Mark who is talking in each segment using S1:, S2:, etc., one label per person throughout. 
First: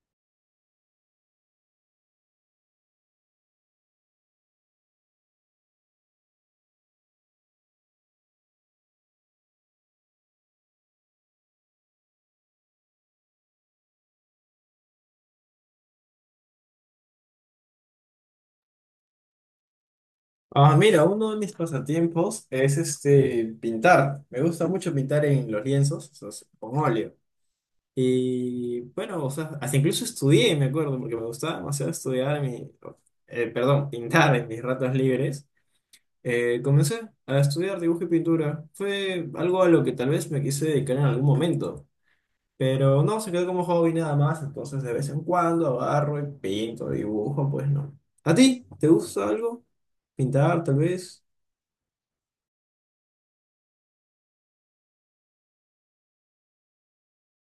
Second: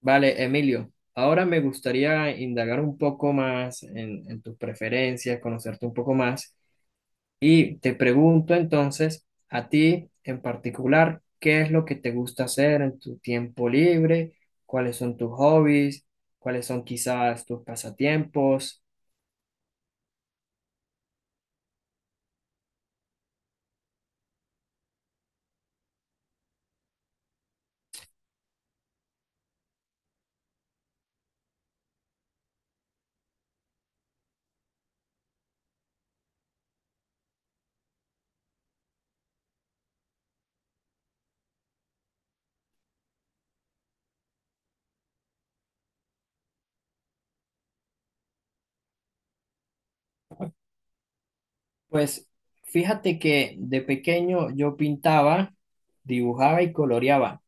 S1: Vale, Emilio, ahora me gustaría indagar un poco más en tus preferencias, conocerte un poco más y te pregunto entonces a ti en particular, ¿qué es lo que te gusta hacer en tu tiempo libre? ¿Cuáles son tus hobbies? ¿Cuáles son quizás tus pasatiempos?
S2: Ah, mira, uno de mis pasatiempos es este pintar. Me gusta mucho pintar en los lienzos, o sea, con óleo. Y bueno, o sea, hasta incluso estudié, me acuerdo, porque me gustaba demasiado estudiar, en mi, perdón, pintar en mis ratos libres. Comencé a estudiar dibujo y pintura. Fue algo a lo que tal vez me quise dedicar en algún momento, pero no, se quedó como hobby nada más. Entonces, de vez en cuando agarro y pinto, dibujo, pues no. ¿A ti? ¿Te gusta algo? ¿Pintar, tal vez?
S1: Pues fíjate que de pequeño yo pintaba, dibujaba y coloreaba.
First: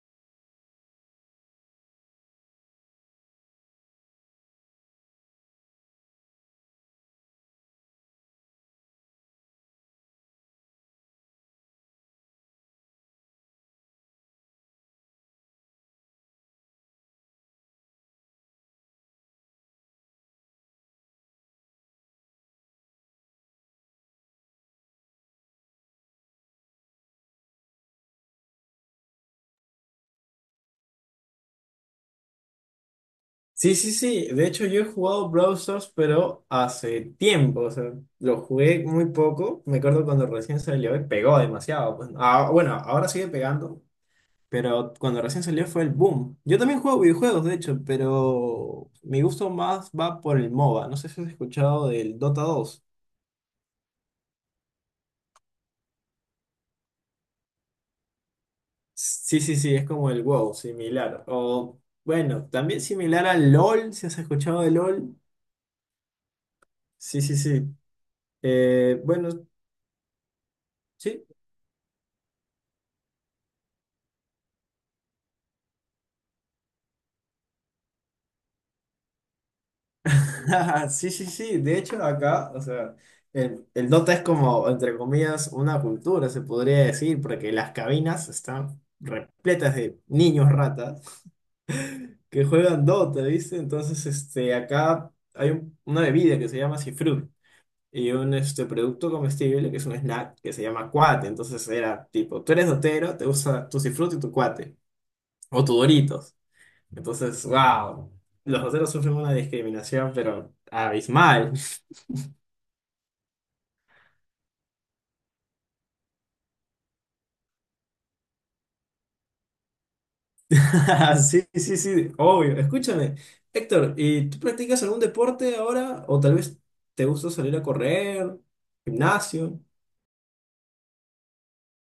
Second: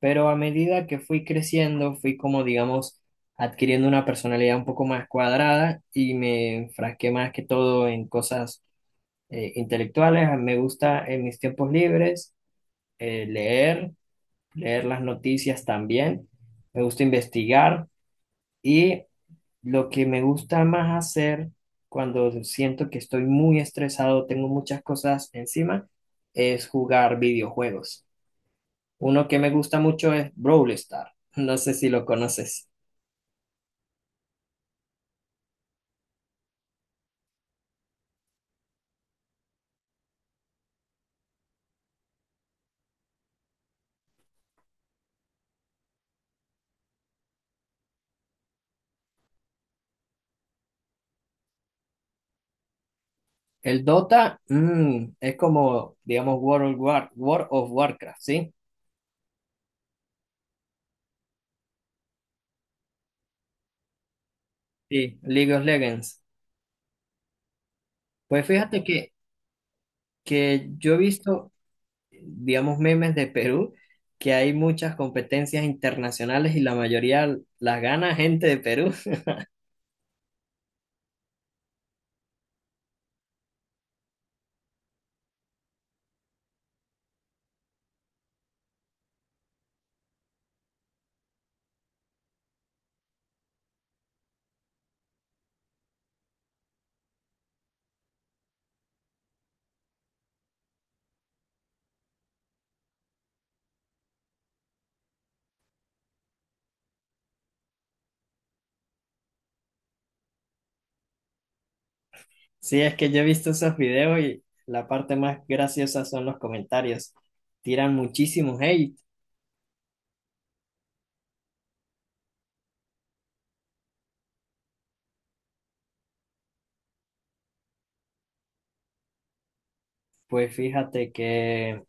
S1: Pero a medida que fui creciendo, fui como, digamos, adquiriendo una personalidad un poco más cuadrada y me enfrasqué más que todo en cosas intelectuales. Me gusta en mis tiempos libres leer, leer las noticias también. Me gusta investigar y lo que me gusta más hacer cuando siento que estoy muy estresado, tengo muchas cosas encima, es jugar videojuegos. Uno que me gusta mucho es Brawl Stars. No sé si lo conoces.
S2: Sí, sí, sí. De hecho, yo he jugado Brawl Stars, pero hace tiempo. O sea, lo jugué muy poco. Me acuerdo cuando recién salió y pegó demasiado, pues. Ah, bueno, ahora sigue pegando, pero cuando recién salió fue el boom. Yo también juego videojuegos, de hecho, pero mi gusto más va por el MOBA. No sé si has escuchado del Dota dos.
S1: El Dota, es como, digamos, World of Warcraft, ¿sí?
S2: Sí, sí, sí, es como el WoW, similar. O bueno, también similar al LOL, si has escuchado de LOL.
S1: Sí, League of Legends.
S2: Sí, sí, sí.
S1: Pues fíjate que,
S2: Bueno,
S1: que yo he
S2: sí.
S1: visto, digamos, memes de Perú, que hay muchas competencias internacionales y la mayoría las gana gente de Perú.
S2: Sí, sí, sí. De hecho, acá, o sea, el Dota es como, entre comillas, una cultura, se podría decir, porque las cabinas están repletas de niños ratas que juegan Dota, ¿viste? Entonces, este, acá hay una bebida que se llama Cifrut y un este, producto comestible que es un snack que se llama cuate. Entonces, era tipo, tú eres dotero, te gusta tu Cifrut y tu cuate, o tu Doritos. Entonces, wow, los doteros sufren una discriminación, pero abismal.
S1: Sí, es que yo he visto esos videos y la parte más graciosa son los comentarios. Tiran muchísimos hate.
S2: Sí, sí, sí, obvio. Escúchame, Héctor, ¿y tú practicas algún deporte ahora? ¿O tal vez te gusta salir a correr, gimnasio?
S1: Pues fíjate que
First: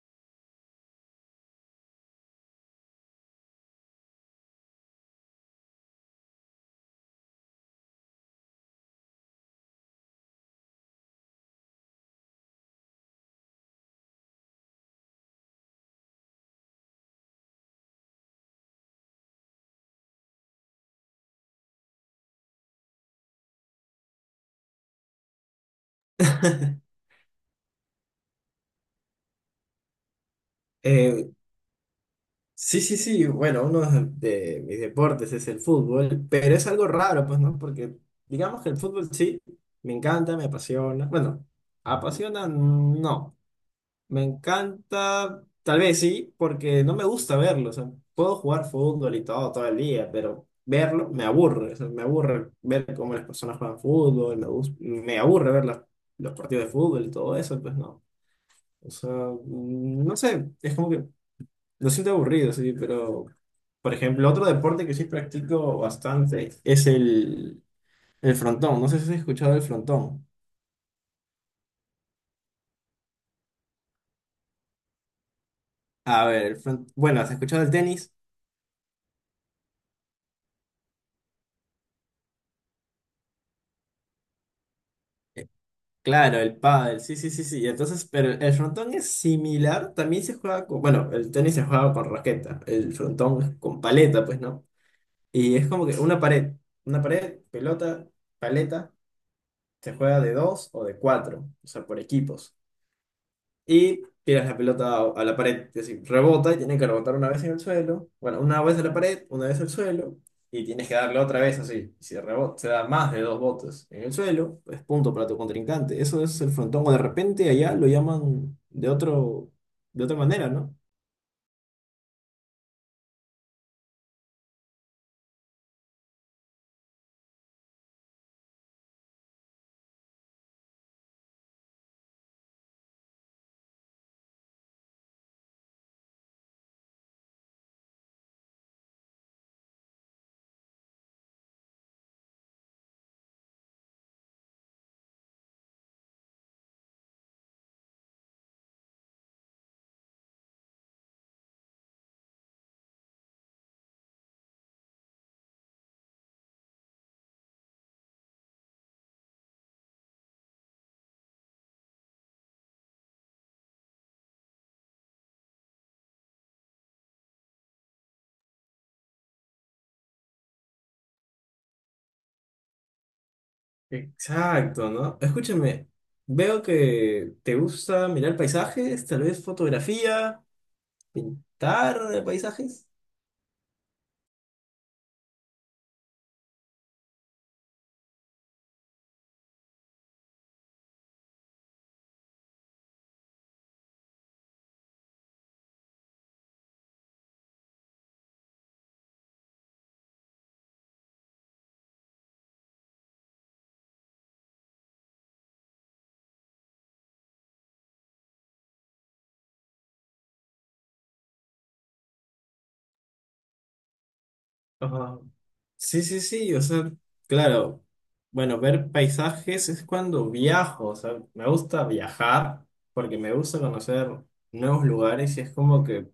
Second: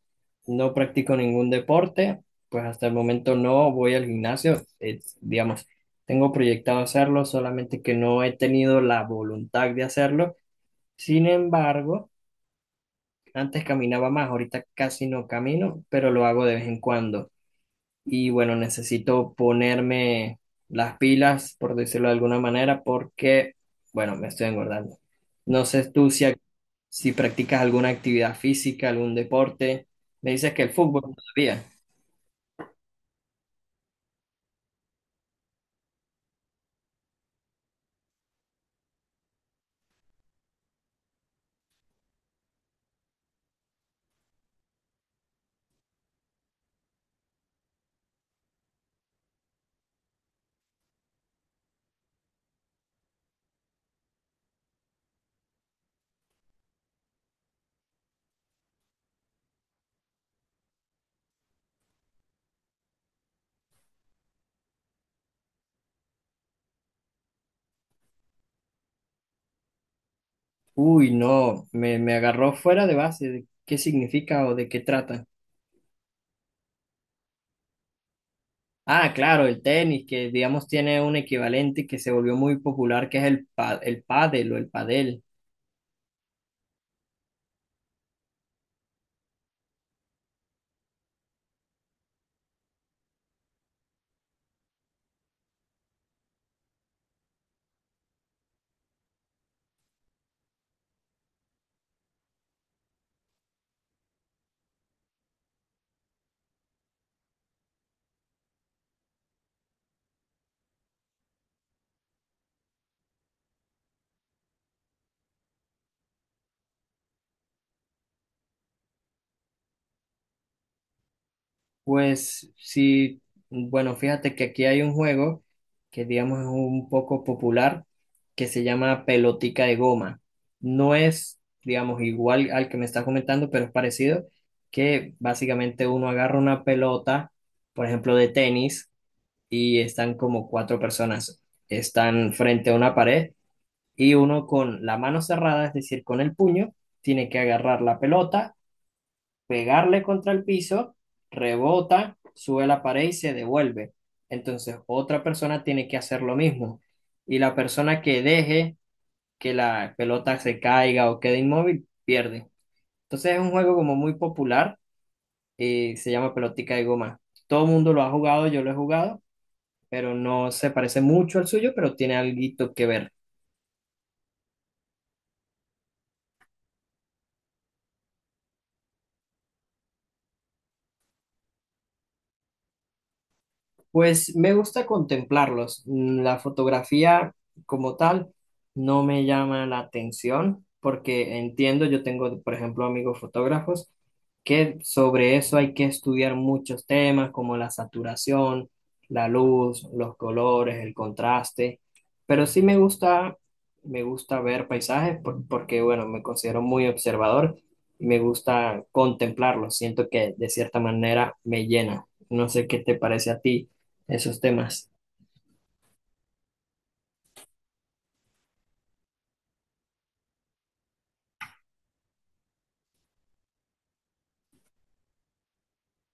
S1: no practico ningún deporte, pues hasta el momento no voy al gimnasio, digamos, tengo proyectado hacerlo, solamente que no he tenido la voluntad de hacerlo. Sin embargo, antes caminaba más, ahorita casi no camino, pero lo hago de vez en cuando y bueno, necesito ponerme las pilas, por decirlo de alguna manera, porque, bueno, me estoy engordando. No sé tú si, ac- si practicas alguna actividad física, algún deporte. Me dices que el fútbol
S2: Eh,
S1: todavía.
S2: sí, sí, sí, bueno, uno de mis deportes es el fútbol, pero es algo raro, pues, ¿no? Porque digamos que el fútbol sí, me encanta, me apasiona. Bueno, apasiona, no. Me encanta, tal vez sí, porque no me gusta verlo. O sea, puedo jugar fútbol y todo el día, pero verlo me aburre. O sea, me aburre ver cómo las personas juegan fútbol, me aburre ver los partidos de fútbol y todo eso, pues no. O sea, no sé, es como que lo siento aburrido, sí, pero, por ejemplo, otro deporte que sí practico bastante es el frontón. No sé si has escuchado el frontón.
S1: Uy, no, me agarró fuera de base. ¿Qué significa o de qué trata?
S2: A ver, bueno, ¿has escuchado el tenis?
S1: Ah, claro, el tenis, que digamos tiene un equivalente que se volvió muy popular, que es el pádel o el padel.
S2: Claro, el pádel, sí, sí, sí, sí. Entonces, pero el frontón es similar, también se juega con, bueno, el tenis se juega con raqueta, el frontón es con paleta, pues, ¿no? Y es como que una pared, pelota, paleta, se juega de dos o de cuatro, o sea, por equipos y tiras la pelota a la pared. Es decir, rebota y tiene que rebotar una vez en el suelo. Bueno, una vez a la pared, una vez al suelo. Y tienes que darle otra vez así. Si rebota, se da más de dos botes en el suelo, es punto para tu contrincante. Eso es el frontón. O de repente allá lo llaman de otro, de otra manera, ¿no?
S1: Pues sí, bueno, fíjate que aquí hay un juego que digamos es un poco popular que se llama pelotica de goma. No es, digamos, igual al que me estás comentando, pero es parecido, que básicamente uno agarra una pelota, por ejemplo, de tenis, y están como cuatro personas, están frente a una pared y uno con la mano cerrada, es decir, con el puño, tiene que agarrar la pelota pegarle contra el piso, rebota, sube la pared y se devuelve. Entonces, otra persona tiene que hacer lo mismo. Y la persona que deje que la pelota se caiga o quede inmóvil, pierde. Entonces, es un juego como muy popular y se llama pelotica de goma. Todo el mundo lo ha jugado, yo lo he jugado, pero no se parece mucho al suyo, pero tiene algo que ver.
S2: Exacto, ¿no? Escúchame, veo que te gusta mirar paisajes, tal vez fotografía, pintar paisajes.
S1: Pues me gusta contemplarlos. La fotografía como tal no me llama la atención porque entiendo, yo tengo, por ejemplo, amigos fotógrafos que sobre eso hay que estudiar muchos temas como la saturación, la luz, los colores, el contraste, pero sí me gusta ver paisajes porque, bueno, me considero muy observador y me gusta contemplarlos. Siento que de cierta manera me llena. No sé qué te parece a ti esos temas.
S2: Ajá. Sí, sí, sí, o sea, claro, bueno, ver paisajes es cuando viajo, o sea, me gusta viajar porque me gusta conocer nuevos lugares y es como que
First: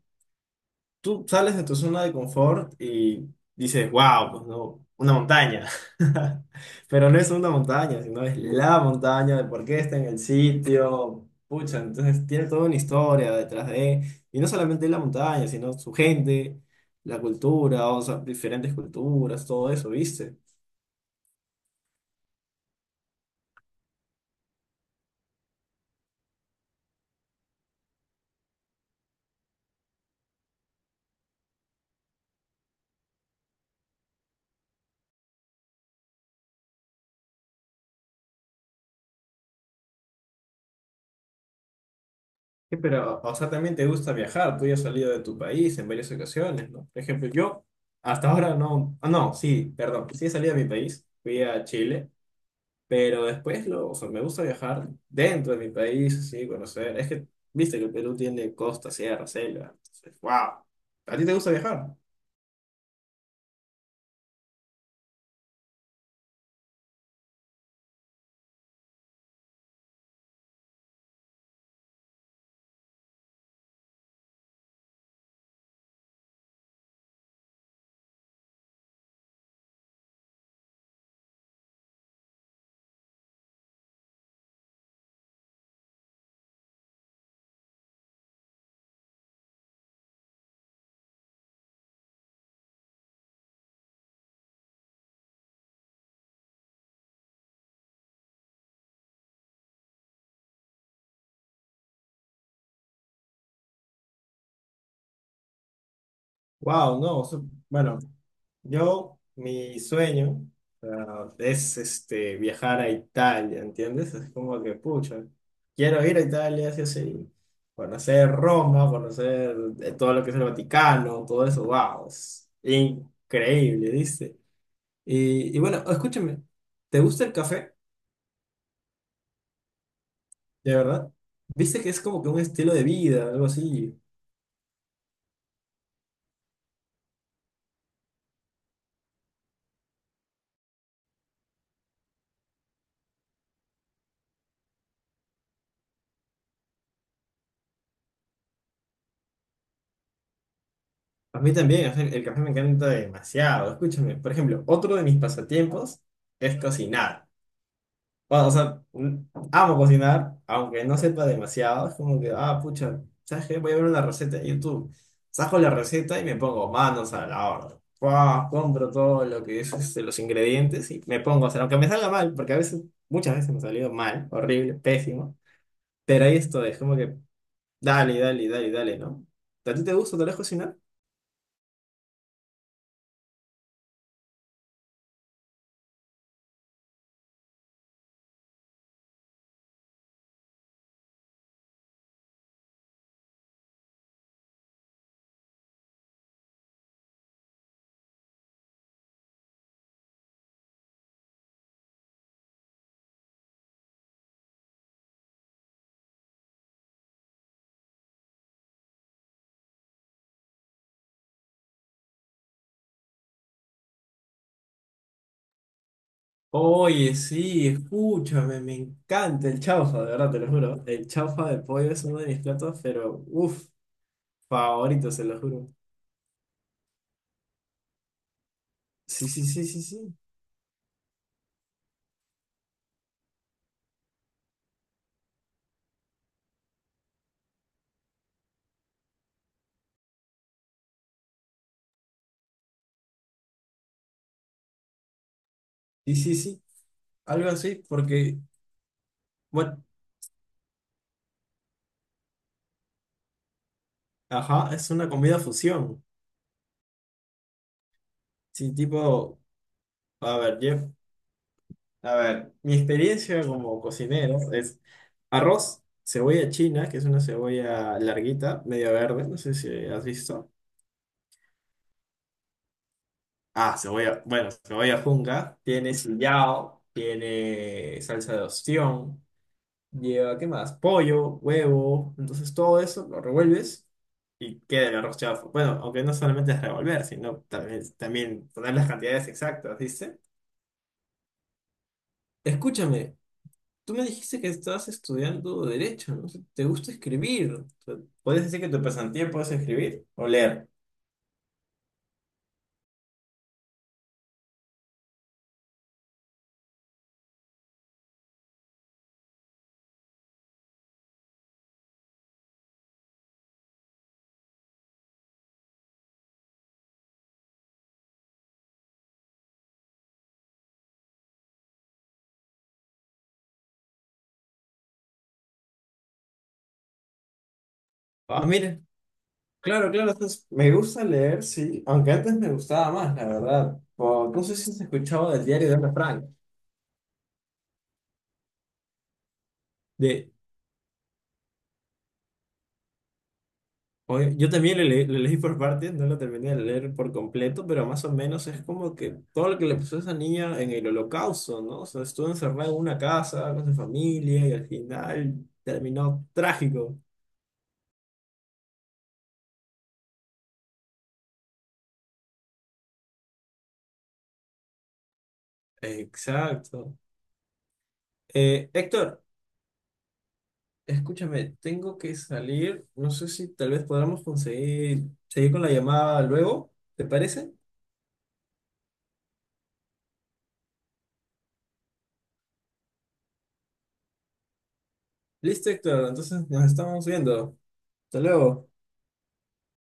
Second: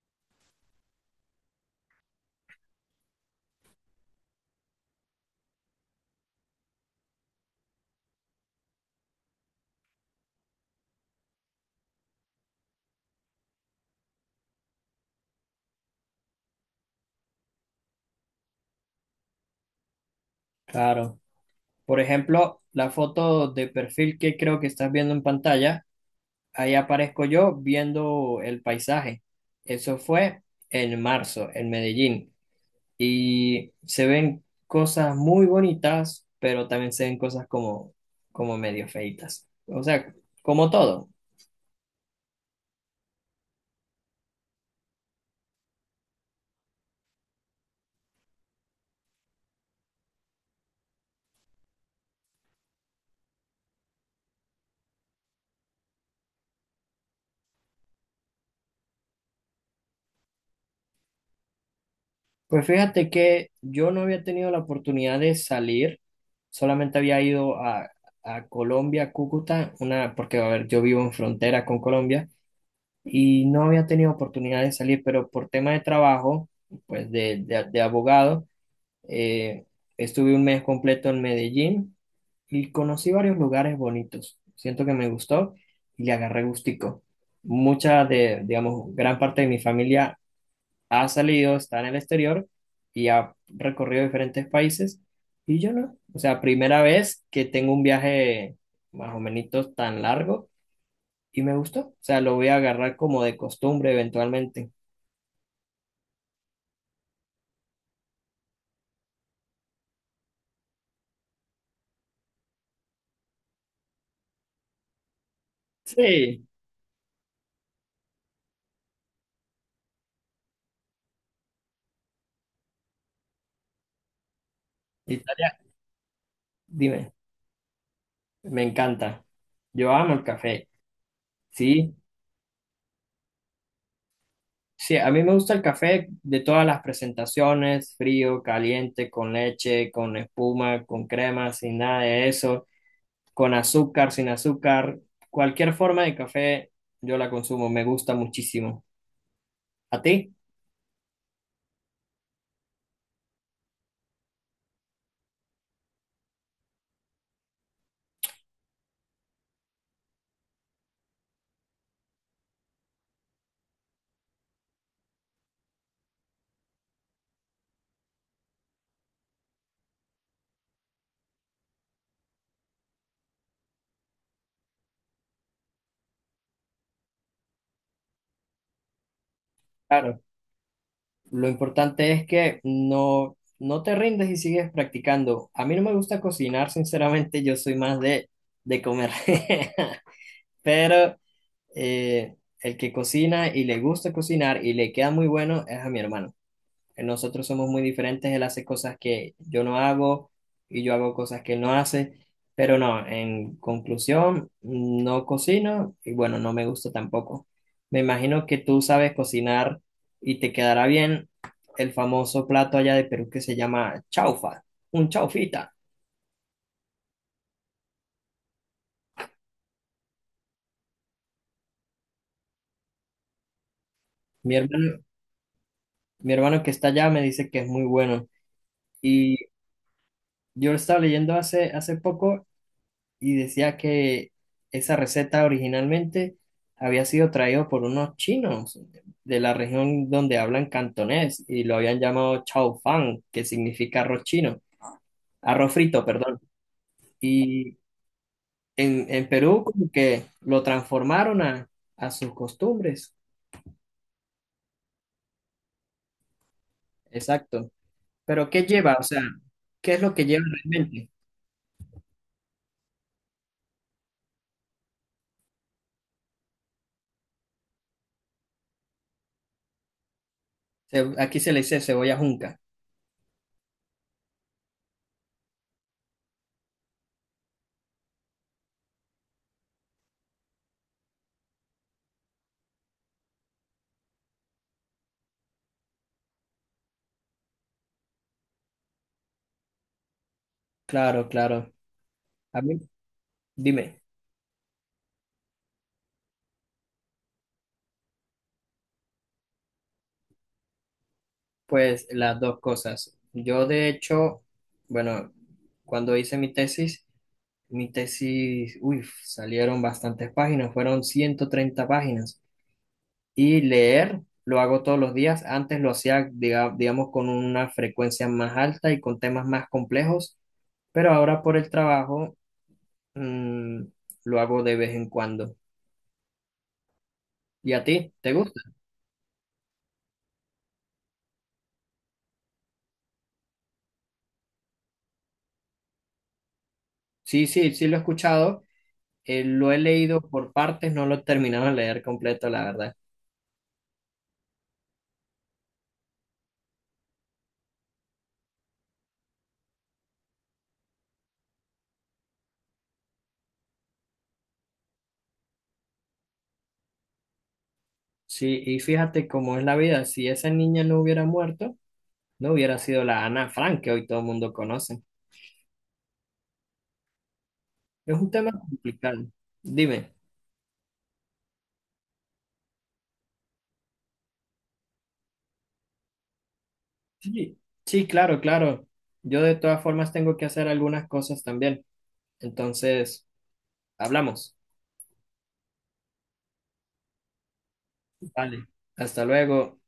S2: tú sales de tu zona de confort y dices, wow, pues no, una montaña, pero no es una montaña, sino es la montaña, de por qué está en el sitio, pucha, entonces tiene toda una historia detrás de, y no solamente la montaña, sino su gente, la cultura, o sea, diferentes culturas, todo eso, ¿viste?
S1: Claro. Por ejemplo, la foto de perfil que creo que estás viendo en pantalla, ahí aparezco yo viendo el paisaje. Eso fue en marzo, en Medellín. Y se ven cosas muy bonitas, pero también se ven cosas como medio feitas. O sea, como todo.
S2: Sí, pero, o sea, también te gusta viajar, tú ya has salido de tu país en varias ocasiones, ¿no? Por ejemplo, yo hasta ahora no, ah, no, sí, perdón, sí he salido de mi país, fui a Chile, pero después, o sea, me gusta viajar dentro de mi país, así, conocer, es que, viste que el Perú tiene costa, sierra, selva, entonces, wow, ¿a ti te gusta viajar?
S1: Pues fíjate que yo no había tenido la oportunidad de salir, solamente había ido a Colombia, Cúcuta, una, porque a ver, yo vivo en frontera con Colombia y no había tenido oportunidad de salir, pero por tema de trabajo, pues de abogado, eh, estuve un mes completo en Medellín y conocí varios lugares bonitos. Siento que me gustó y le agarré gustico. Mucha de, digamos, gran parte de mi familia ha salido, está en el exterior y ha recorrido diferentes países y yo no. O sea, primera vez que tengo un viaje más o menos tan largo y me gustó. O sea, lo voy a agarrar como de costumbre eventualmente.
S2: Wow, no, bueno, yo, mi sueño, ah, es este, viajar a Italia, ¿entiendes? Es como que, pucha, quiero ir a
S1: Sí,
S2: Italia, sí, o sí, conocer Roma, conocer todo lo que es el Vaticano, todo eso, wow, es increíble, ¿viste?
S1: Italia,
S2: Y bueno, escúchame, ¿te
S1: dime,
S2: gusta el café?
S1: me encanta. Yo amo el café.
S2: De verdad, ¿viste que
S1: Sí,
S2: es como que un estilo de vida, algo así?
S1: sí, a mí me gusta el café de todas las presentaciones, frío, caliente, con leche, con espuma, con crema, sin nada de eso, con azúcar, sin azúcar, cualquier forma de café yo la consumo, me gusta muchísimo. ¿A ti?
S2: A mí también, o sea, el café me encanta demasiado. Escúchame, por ejemplo, otro de mis pasatiempos es cocinar. Bueno, o sea, amo cocinar, aunque no sepa demasiado. Es como que, ah, pucha, ¿sabes qué? Voy a ver una receta de YouTube. Saco la receta y me pongo manos a la obra. Fua, compro todo lo que es este, los ingredientes y me pongo a hacer, aunque me salga mal, porque a veces, muchas veces me ha salido mal, horrible, pésimo. Pero ahí estoy, es como que, dale, dale, dale, dale, ¿no? ¿A ti te gusta
S1: Claro.
S2: tal vez cocinar?
S1: Lo importante es que no, no te rindes y sigues practicando. A mí no me gusta cocinar, sinceramente, yo soy más de comer. Pero eh, el que cocina y le gusta cocinar y le queda muy bueno es a mi hermano. Nosotros somos muy diferentes, él hace cosas que yo no hago y yo hago cosas que él no hace, pero no, en conclusión, no cocino y bueno, no me gusta tampoco. Me imagino que tú sabes cocinar y te quedará bien el famoso plato allá de Perú que se llama chaufa, un chaufita.
S2: Oye, sí, escúchame, me encanta el chaufa, de verdad, te lo juro. El chaufa de pollo es uno de mis platos, pero uff,
S1: Mi hermano,
S2: favorito, se lo juro.
S1: mi hermano que está allá me dice que es muy bueno.
S2: Sí, sí, sí, sí, sí.
S1: Yo lo estaba leyendo hace poco y decía que esa receta originalmente había sido traído por unos chinos de la región donde hablan cantonés y lo habían llamado chao fan, que significa arroz chino, arroz frito,
S2: Sí, sí,
S1: perdón.
S2: sí. Algo así,
S1: Y
S2: porque,
S1: en Perú
S2: bueno,
S1: como que lo transformaron a sus costumbres.
S2: ajá, es una comida fusión.
S1: Exacto. Pero ¿qué
S2: Sí,
S1: lleva? O sea,
S2: tipo,
S1: ¿qué es lo que
S2: a
S1: lleva
S2: ver, Jeff,
S1: realmente?
S2: a ver, mi experiencia como cocinero es arroz, cebolla china, que es una cebolla larguita, media verde, no sé si has visto.
S1: Aquí se le dice cebolla junca.
S2: Ah, cebolla, bueno, cebolla junca, tiene sillao, tiene salsa de ostión, lleva, ¿qué más? Pollo, huevo, entonces todo eso lo revuelves y queda el arroz chaufa. Bueno, aunque no solamente es revolver, sino también, también poner las cantidades exactas, ¿viste?
S1: Claro, claro. A mí,
S2: Escúchame, tú
S1: dime.
S2: me dijiste que estabas estudiando derecho, ¿no? ¿Te gusta escribir? O sea, ¿puedes decir que tu pasatiempo es escribir o leer?
S1: Pues las dos cosas. Yo de hecho, bueno, cuando hice mi tesis, uy, salieron bastantes páginas, fueron 130 páginas. Y leer lo hago todos los días. Antes lo hacía, digamos, con una frecuencia más alta y con temas más complejos, pero ahora por el trabajo, mm, lo hago de vez en cuando. ¿Y a ti? ¿Te
S2: Ah,
S1: gusta?
S2: mira. Claro, claro, entonces, me gusta leer, sí, aunque antes me gustaba más, la verdad. O, no sé si se escuchaba del diario de Ana Frank.
S1: Sí, sí, sí lo he escuchado. Lo he leído
S2: De,
S1: por partes, no lo he terminado de leer completo, la verdad.
S2: oye, yo también lo leí por partes, no lo terminé de leer por completo, pero más o menos es como que todo lo que le pasó a esa niña en el holocausto, ¿no? O sea, estuvo encerrada en una casa con su familia y al final terminó trágico.
S1: Sí, y fíjate cómo es la vida. Si esa niña no hubiera muerto, no hubiera sido la Ana Frank que hoy todo el mundo conoce.
S2: Exacto.
S1: Es un tema
S2: Héctor,
S1: complicado. Dime.
S2: escúchame, tengo que salir, no sé si tal vez podamos conseguir seguir con la llamada luego. ¿Te parece?
S1: Sí, sí, claro, claro. Yo de todas formas tengo que hacer algunas cosas también. Entonces, hablamos.
S2: Listo, Héctor. Entonces nos estamos viendo. Hasta
S1: Vale.
S2: luego.
S1: Hasta luego.